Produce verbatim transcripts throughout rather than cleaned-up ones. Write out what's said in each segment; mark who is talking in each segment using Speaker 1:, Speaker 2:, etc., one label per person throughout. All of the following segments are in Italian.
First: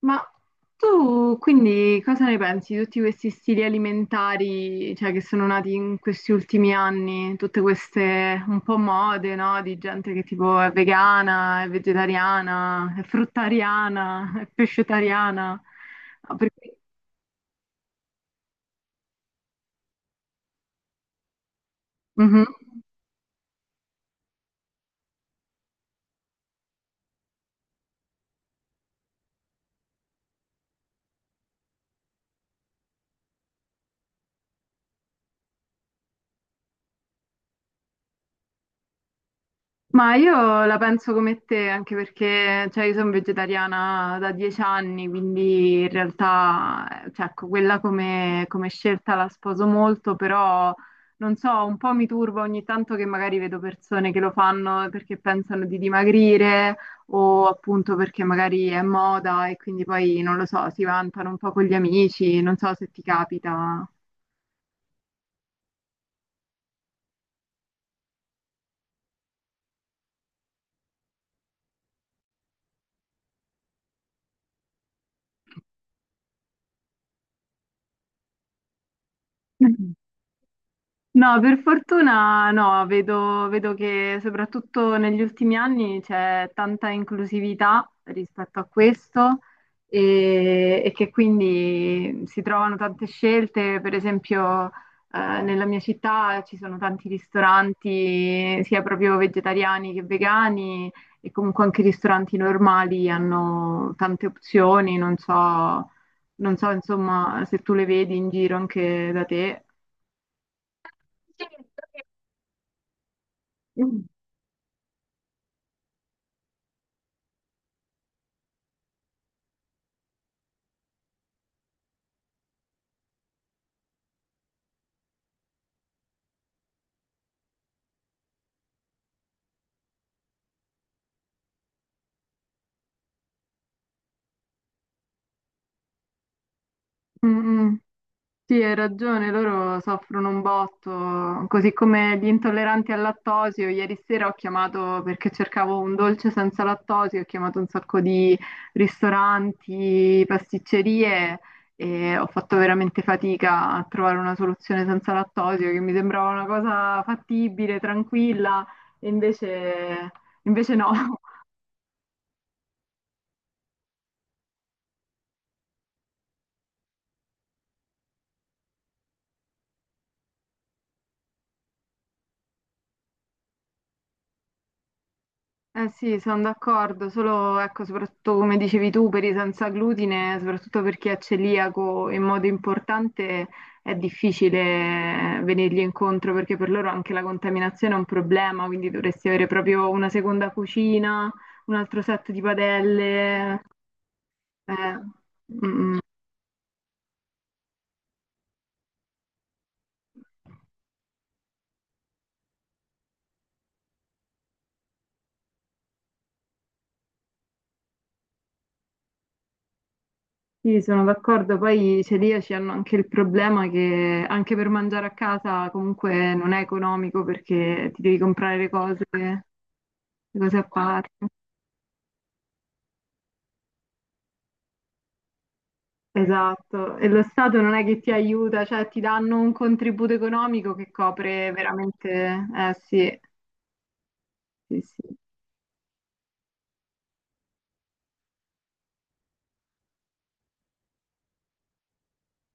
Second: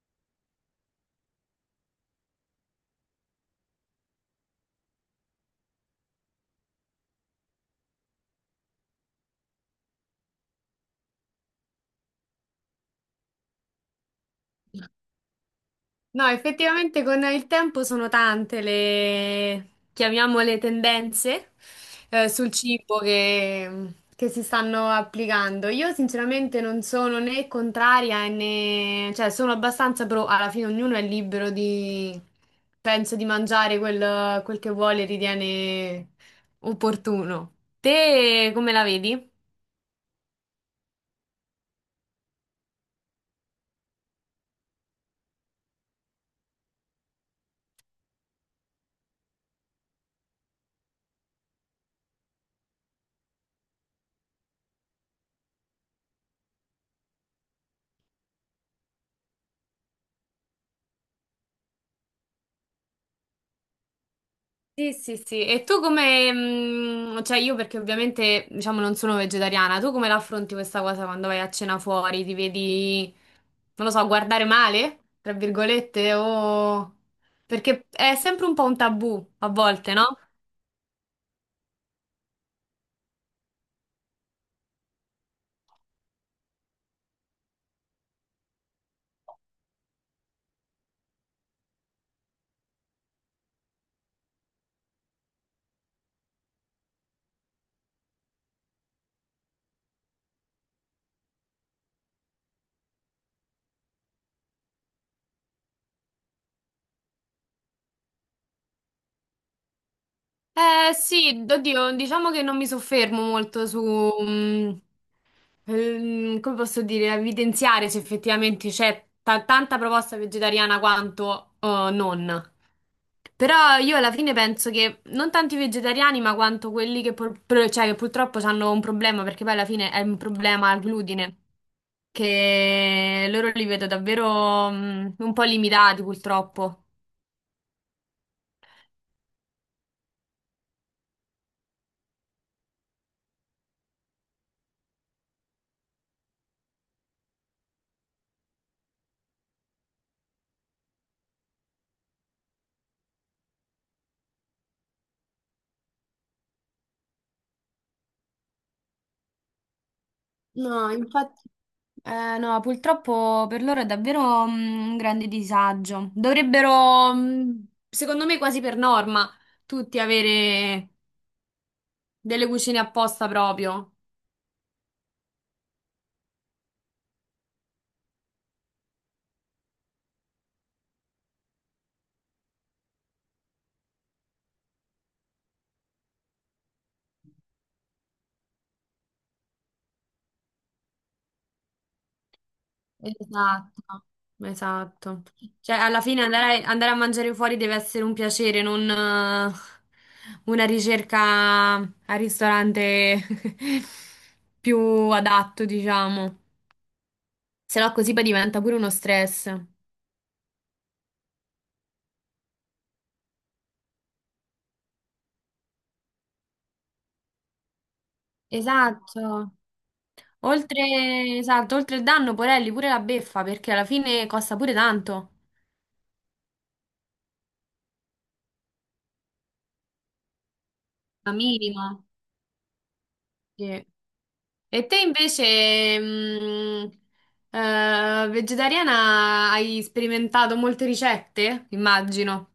Speaker 1: Ma tu quindi cosa ne pensi di tutti questi stili alimentari, cioè, che sono nati in questi ultimi anni, tutte queste un po' mode, no? Di gente che tipo è vegana, è vegetariana, è fruttariana, è pescetariana.
Speaker 2: No,
Speaker 1: Ah, perché-
Speaker 2: effettivamente con il tempo sono tante le, chiamiamole tendenze eh,
Speaker 1: Mhm.
Speaker 2: sul cibo che, che si stanno applicando. Io sinceramente non sono né contraria né, cioè sono abbastanza pro, alla fine ognuno è libero di, penso, di mangiare quel, quel che vuole e ritiene opportuno. Te come la vedi?
Speaker 1: Ma io la penso come te, anche perché cioè, io sono vegetariana da dieci anni, quindi in realtà eh, cioè, ecco, quella come, come scelta la sposo molto, però non so, un po' mi turba ogni tanto che magari vedo persone che lo fanno perché pensano di dimagrire o appunto perché magari è moda e quindi poi non lo so, si vantano un po' con gli amici, non so se ti capita.
Speaker 2: Sì, sì, sì. E tu come, mh, cioè io perché ovviamente, diciamo, non sono vegetariana, tu come la affronti questa cosa quando vai a cena fuori? Ti vedi, non lo so, guardare male, tra virgolette, o... Perché è sempre un po' un tabù, a volte, no?
Speaker 1: No, per fortuna no, vedo, vedo che soprattutto negli ultimi anni c'è tanta inclusività rispetto a questo e, e che quindi si trovano tante scelte, per esempio eh, nella mia città ci sono tanti ristoranti sia proprio vegetariani che vegani e comunque anche i ristoranti normali hanno tante opzioni, non so, non so insomma se tu le vedi in giro anche da te.
Speaker 2: Eh sì, oddio, diciamo che non mi soffermo molto su,
Speaker 1: Mm,
Speaker 2: mm, ehm, come posso dire, a evidenziare se effettivamente c'è ta- tanta proposta vegetariana quanto eh, non. Però io alla fine penso che non tanti vegetariani, ma quanto quelli che, pur- pr- cioè, che purtroppo hanno un problema, perché poi alla fine è un problema al glutine, che loro li vedo davvero mm, un po' limitati purtroppo.
Speaker 1: mm. Mm. Sì, hai ragione, loro soffrono un botto, così come gli intolleranti al lattosio. Ieri sera ho chiamato perché cercavo un dolce senza lattosio, ho chiamato un sacco di ristoranti, pasticcerie e ho fatto veramente fatica a trovare una soluzione senza lattosio, che mi sembrava una cosa fattibile, tranquilla, e invece, invece
Speaker 2: No,
Speaker 1: no.
Speaker 2: infatti, eh, no, purtroppo per loro è davvero mm, un grande disagio. Dovrebbero, mm, secondo me, quasi per norma, tutti avere delle cucine apposta proprio.
Speaker 1: Eh sì, sono d'accordo, solo ecco, soprattutto come dicevi tu, per i senza glutine, soprattutto per chi è celiaco in modo importante, è difficile venirgli incontro perché per loro anche la contaminazione è un problema, quindi dovresti avere proprio una seconda cucina, un altro set di padelle.
Speaker 2: Esatto,
Speaker 1: eh,
Speaker 2: esatto. Cioè,
Speaker 1: mm, mm.
Speaker 2: alla fine andare, andare a mangiare fuori deve essere un piacere, non eh, una ricerca al ristorante più adatto, diciamo. Se no, così poi diventa pure uno stress.
Speaker 1: Sì, sono d'accordo, poi i celiaci hanno anche il problema che anche per mangiare a casa comunque non è economico perché ti devi comprare le cose.
Speaker 2: Esatto.
Speaker 1: Cose a parte.
Speaker 2: Oltre, esatto, oltre il danno, porelli, pure la beffa, perché alla fine costa pure tanto.
Speaker 1: Esatto, e lo Stato non è che ti aiuta, cioè ti danno un contributo economico che
Speaker 2: La
Speaker 1: copre
Speaker 2: minima.
Speaker 1: veramente, eh sì,
Speaker 2: Sì.
Speaker 1: sì,
Speaker 2: E te
Speaker 1: sì.
Speaker 2: invece, mh, eh, vegetariana, hai sperimentato molte ricette? Immagino.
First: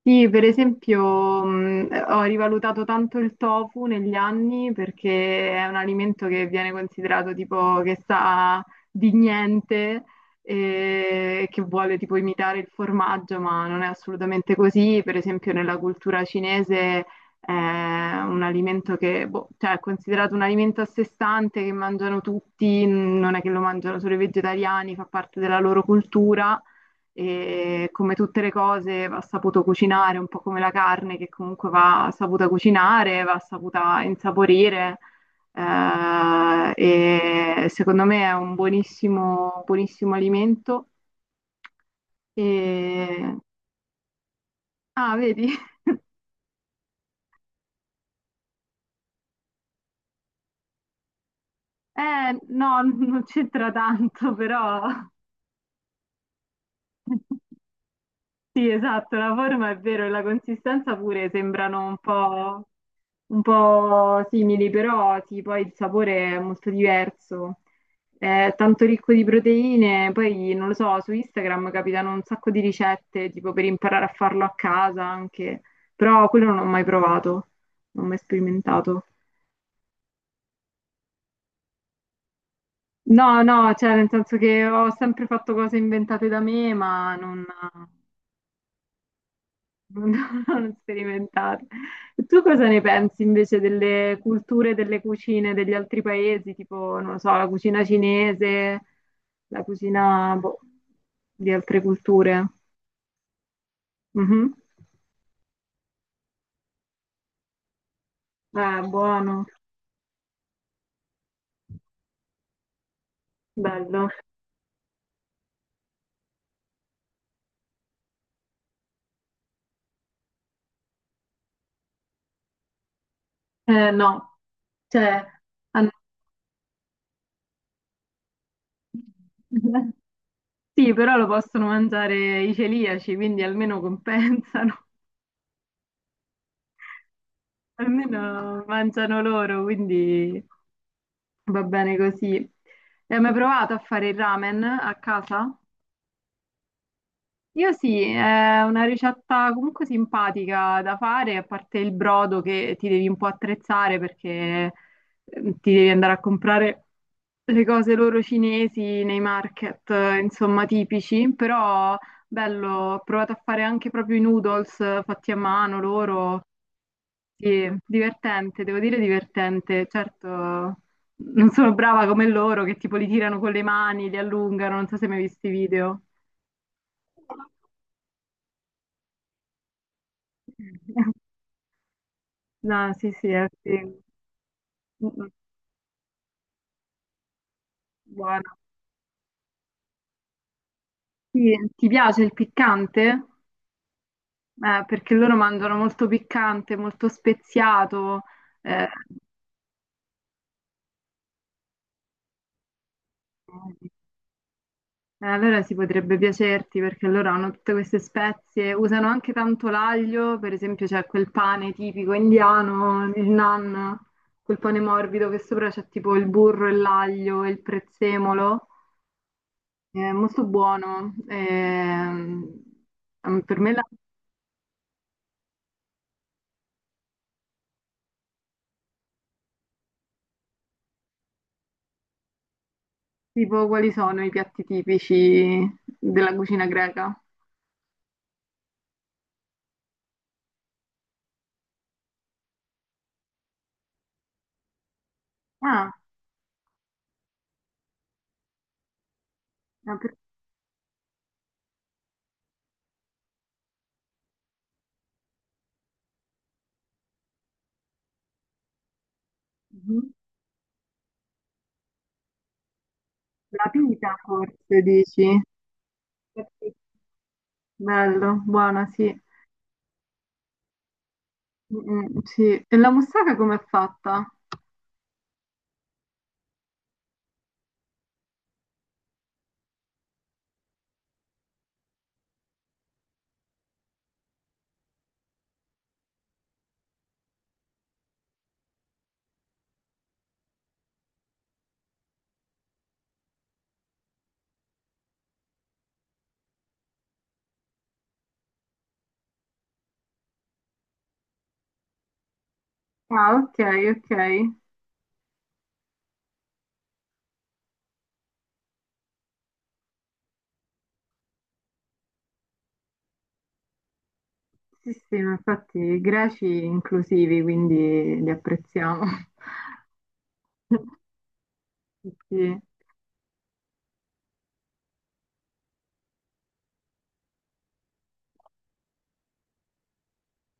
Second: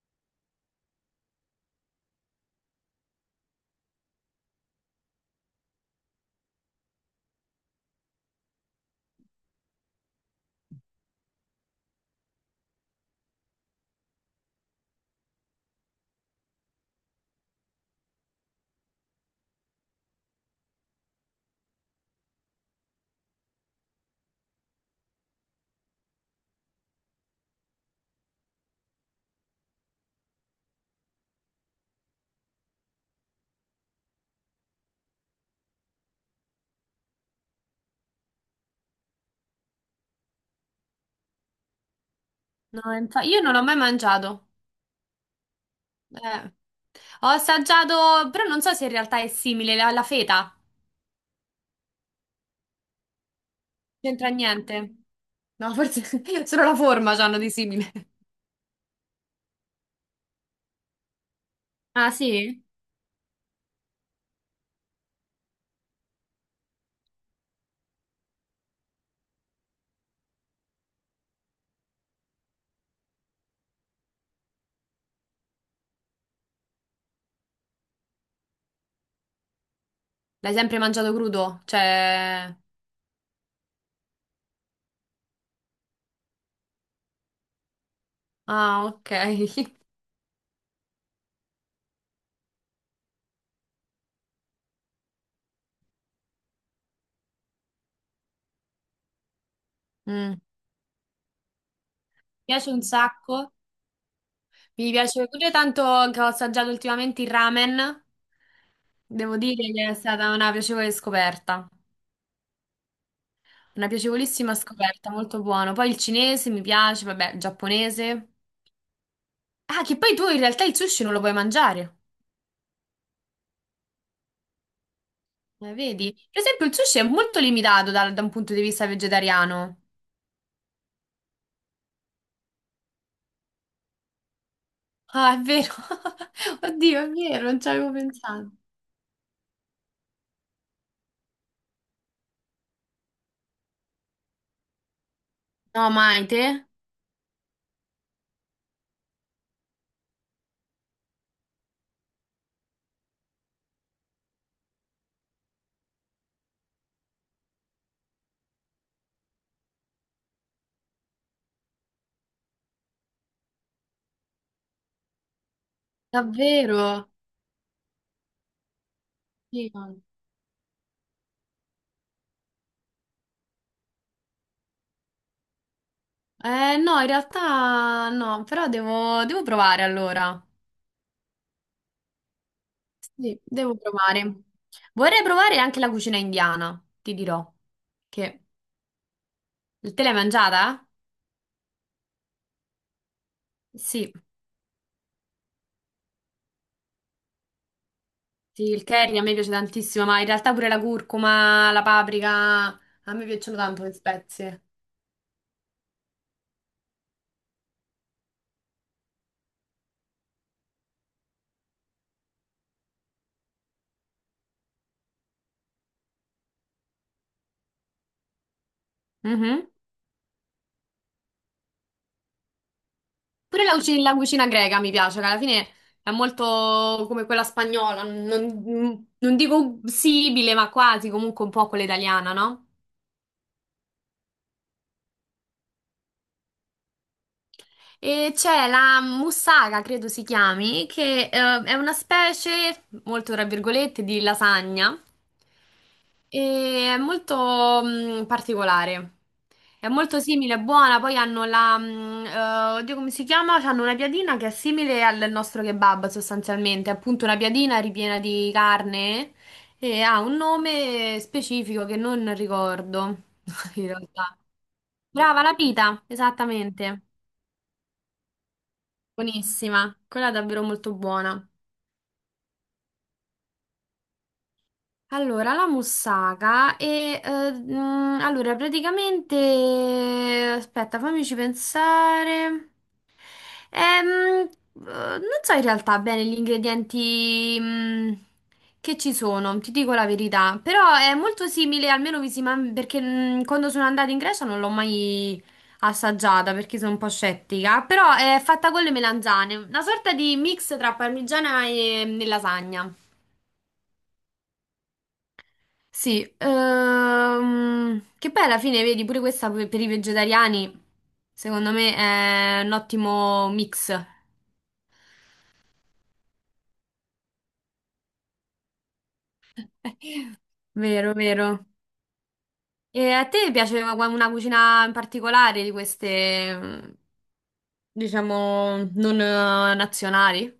Speaker 1: Sì, per esempio, mh, ho rivalutato tanto il tofu negli anni perché è un alimento che viene considerato tipo che sa di niente e che vuole tipo imitare il formaggio, ma non è assolutamente così. Per esempio, nella cultura cinese è un alimento che, boh, cioè, è considerato un alimento a sé stante che mangiano tutti, non è che lo mangiano solo i vegetariani, fa parte della loro cultura e come tutte le cose va saputo cucinare, un po' come la carne che comunque va saputa cucinare, va saputa insaporire. eh, e secondo me è un buonissimo, buonissimo alimento.
Speaker 2: No, infa-
Speaker 1: E...
Speaker 2: io non ho mai mangiato.
Speaker 1: Ah, vedi?
Speaker 2: Eh. Ho assaggiato, però non so se in realtà è simile alla alla feta.
Speaker 1: Eh, no, non c'entra
Speaker 2: C'entra
Speaker 1: tanto, però
Speaker 2: niente. No, forse solo la forma c'hanno di simile.
Speaker 1: sì, esatto, la forma è vero e la consistenza pure sembrano un
Speaker 2: Ah, sì?
Speaker 1: po'. Un po' simili, però sì, poi il sapore è molto diverso. È tanto ricco di proteine, poi non lo so, su Instagram capitano un sacco di ricette, tipo per imparare a farlo a casa anche, però quello non ho mai provato, non ho mai sperimentato.
Speaker 2: L'hai sempre mangiato crudo? Cioè.
Speaker 1: No, no, cioè nel senso che ho sempre fatto cose inventate da me, ma non...
Speaker 2: Ah, ok.
Speaker 1: Non, non sperimentate. E tu cosa ne pensi invece delle culture, delle cucine degli altri paesi, tipo, non lo so, la cucina cinese, la
Speaker 2: Mm.
Speaker 1: cucina,
Speaker 2: Mi
Speaker 1: boh, di altre culture?
Speaker 2: piace un sacco.
Speaker 1: Mhm.
Speaker 2: Mi piace pure tanto che ho assaggiato ultimamente il ramen.
Speaker 1: Eh,
Speaker 2: Devo
Speaker 1: buono,
Speaker 2: dire che è stata una piacevole scoperta. Una
Speaker 1: bello.
Speaker 2: piacevolissima scoperta, molto buono. Poi il cinese mi piace, vabbè, il giapponese. Ah, che poi tu in realtà il sushi non lo puoi mangiare.
Speaker 1: Eh, no, cioè,
Speaker 2: Eh,
Speaker 1: hanno-
Speaker 2: vedi? Per esempio, il sushi è molto limitato dal- da un punto di vista vegetariano.
Speaker 1: sì, però lo possono mangiare i celiaci, quindi almeno compensano,
Speaker 2: Ah, è vero. Oddio, è vero, non ci avevo pensato.
Speaker 1: almeno mangiano loro, quindi... Va bene così. Hai mai provato a fare il ramen a casa?
Speaker 2: No, mai te?
Speaker 1: Io sì, è una ricetta comunque simpatica da fare, a parte il brodo che ti devi un po' attrezzare perché eh, ti devi andare a comprare le cose loro cinesi nei market, eh, insomma, tipici, però bello, ho provato a fare anche proprio i noodles eh, fatti a mano loro,
Speaker 2: Davvero?
Speaker 1: sì, divertente, devo dire
Speaker 2: Sì.
Speaker 1: divertente.
Speaker 2: No.
Speaker 1: Certo, non sono brava come loro che tipo li tirano con le mani, li allungano, non so se mi hai mai visto i video.
Speaker 2: Eh, no, in realtà no, però devo, devo provare allora.
Speaker 1: No, sì, sì,
Speaker 2: Sì,
Speaker 1: è
Speaker 2: devo
Speaker 1: sì.
Speaker 2: provare. Vorrei
Speaker 1: Mm,
Speaker 2: provare anche la cucina indiana, ti dirò. Che...
Speaker 1: buono.
Speaker 2: Te l'hai mangiata?
Speaker 1: Sì, ti piace il piccante?
Speaker 2: Sì,
Speaker 1: Eh, perché loro mangiano molto piccante, molto speziato.
Speaker 2: sì, il
Speaker 1: eh,
Speaker 2: curry a me piace tantissimo, ma in realtà pure la curcuma, la paprika, a me piacciono tanto le spezie.
Speaker 1: Eh, Allora si potrebbe piacerti perché loro hanno tutte queste spezie, usano anche tanto l'aglio, per esempio c'è quel pane tipico indiano, il naan, quel pane morbido che sopra c'è tipo il burro e l'aglio e il prezzemolo,
Speaker 2: Mhm.
Speaker 1: è molto buono. Ehm, ehm, per
Speaker 2: Pure
Speaker 1: me
Speaker 2: la
Speaker 1: la-
Speaker 2: cucina, la cucina greca mi piace, che alla fine è molto come quella spagnola, non, non dico simile, ma quasi comunque un po' quella italiana, no?
Speaker 1: tipo quali sono i piatti tipici della cucina greca?
Speaker 2: E c'è la mussaga, credo si chiami, che eh, è una specie, molto tra virgolette, di lasagna
Speaker 1: Ah,
Speaker 2: e è molto mh, particolare. È
Speaker 1: ma per-
Speaker 2: molto simile, è buona, poi hanno la, mh, eh, oddio come si chiama? Hanno una piadina che è simile al nostro kebab sostanzialmente, è appunto una piadina ripiena di carne
Speaker 1: mhm.
Speaker 2: e ha un nome specifico che non ricordo
Speaker 1: La
Speaker 2: in
Speaker 1: pita
Speaker 2: realtà.
Speaker 1: forse dici?
Speaker 2: Brava, la pita, esattamente.
Speaker 1: Bello, buona, sì.
Speaker 2: Buonissima, quella è davvero molto buona.
Speaker 1: Mm, sì, e la moussaka com'è fatta?
Speaker 2: Allora, la moussaka e eh, mm, allora praticamente aspetta, fammici pensare. Ehm, eh, Non so in realtà bene gli ingredienti mm, che ci sono, ti dico la verità, però è molto simile, almeno visivamente, perché mm, quando sono andata in Grecia non l'ho mai assaggiata perché sono un po' scettica, però è fatta con le melanzane, una sorta di mix tra parmigiana e, mm, e lasagna.
Speaker 1: Ah, ok, ok.
Speaker 2: Sì, ehm, che poi alla fine, vedi, pure questa per per i vegetariani, secondo me è un ottimo mix.
Speaker 1: Sì, sì, ma infatti i greci inclusivi, quindi li apprezziamo.
Speaker 2: Vero, vero.
Speaker 1: Sì.
Speaker 2: E a te piace una una cucina in particolare di queste, mm, diciamo, non eh, nazionali?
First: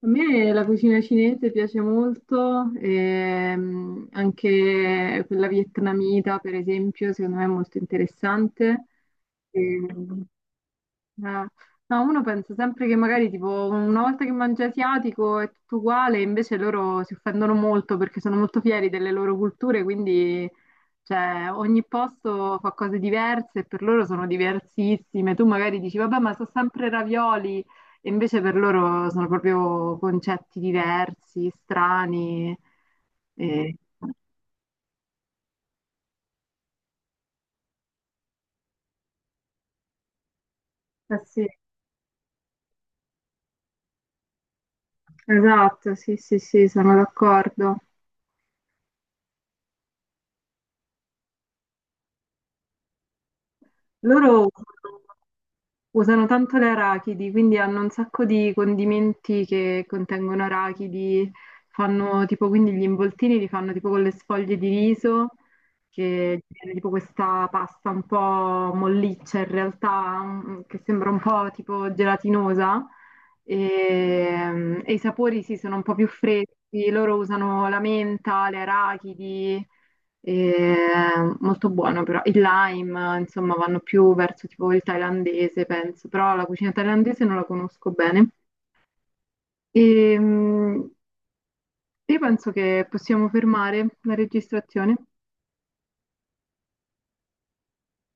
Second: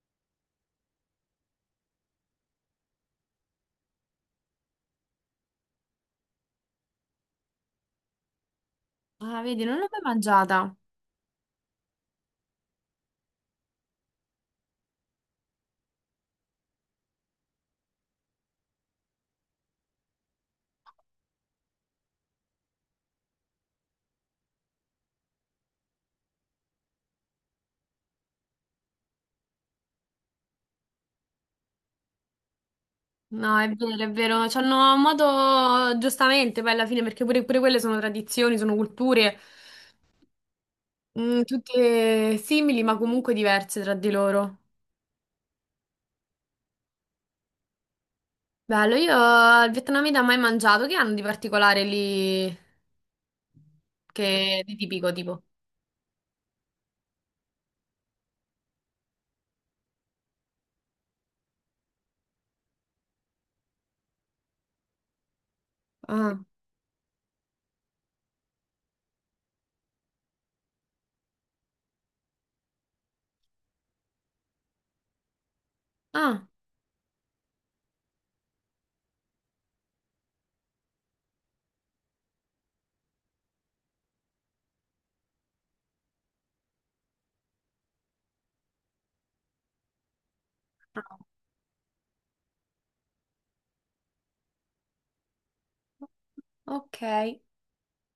Speaker 1: A me la cucina cinese piace molto, ehm, anche quella vietnamita, per esempio, secondo me è molto interessante.
Speaker 2: Ah, vedi, non l'ho mai
Speaker 1: Ehm,
Speaker 2: mangiata.
Speaker 1: Eh, no, uno pensa sempre che magari tipo una volta che mangia asiatico è tutto uguale, invece loro si offendono molto perché sono molto fieri delle loro culture, quindi cioè, ogni posto fa cose diverse e per loro sono diversissime. Tu magari dici, vabbè, ma sono sempre ravioli, e invece per loro sono proprio concetti diversi, strani.
Speaker 2: No, è
Speaker 1: E...
Speaker 2: vero, è vero. C'hanno un modo, giustamente, poi alla fine, perché pure, pure quelle sono tradizioni, sono culture,
Speaker 1: Eh
Speaker 2: mm,
Speaker 1: sì,
Speaker 2: tutte simili, ma comunque diverse tra di loro.
Speaker 1: esatto, sì, sì, sì, sono d'accordo.
Speaker 2: Bello, io al vietnamita mai mangiato, che hanno di particolare lì,
Speaker 1: Loro
Speaker 2: che di tipico tipo?
Speaker 1: usano tanto le arachidi, quindi hanno un sacco di condimenti che contengono arachidi, fanno tipo quindi gli involtini li fanno tipo con le sfoglie di riso,
Speaker 2: Ah,
Speaker 1: che viene tipo questa pasta un po' molliccia in realtà, mm, che sembra un po' tipo gelatinosa e, mm, e i sapori sì sono un po' più
Speaker 2: ah,
Speaker 1: freschi, loro usano la menta, le arachidi. E, molto buono però. Il lime, insomma, vanno più verso tipo il thailandese, penso, però la cucina thailandese non la conosco bene. E, mm, io penso che possiamo fermare la registrazione.
Speaker 2: ok.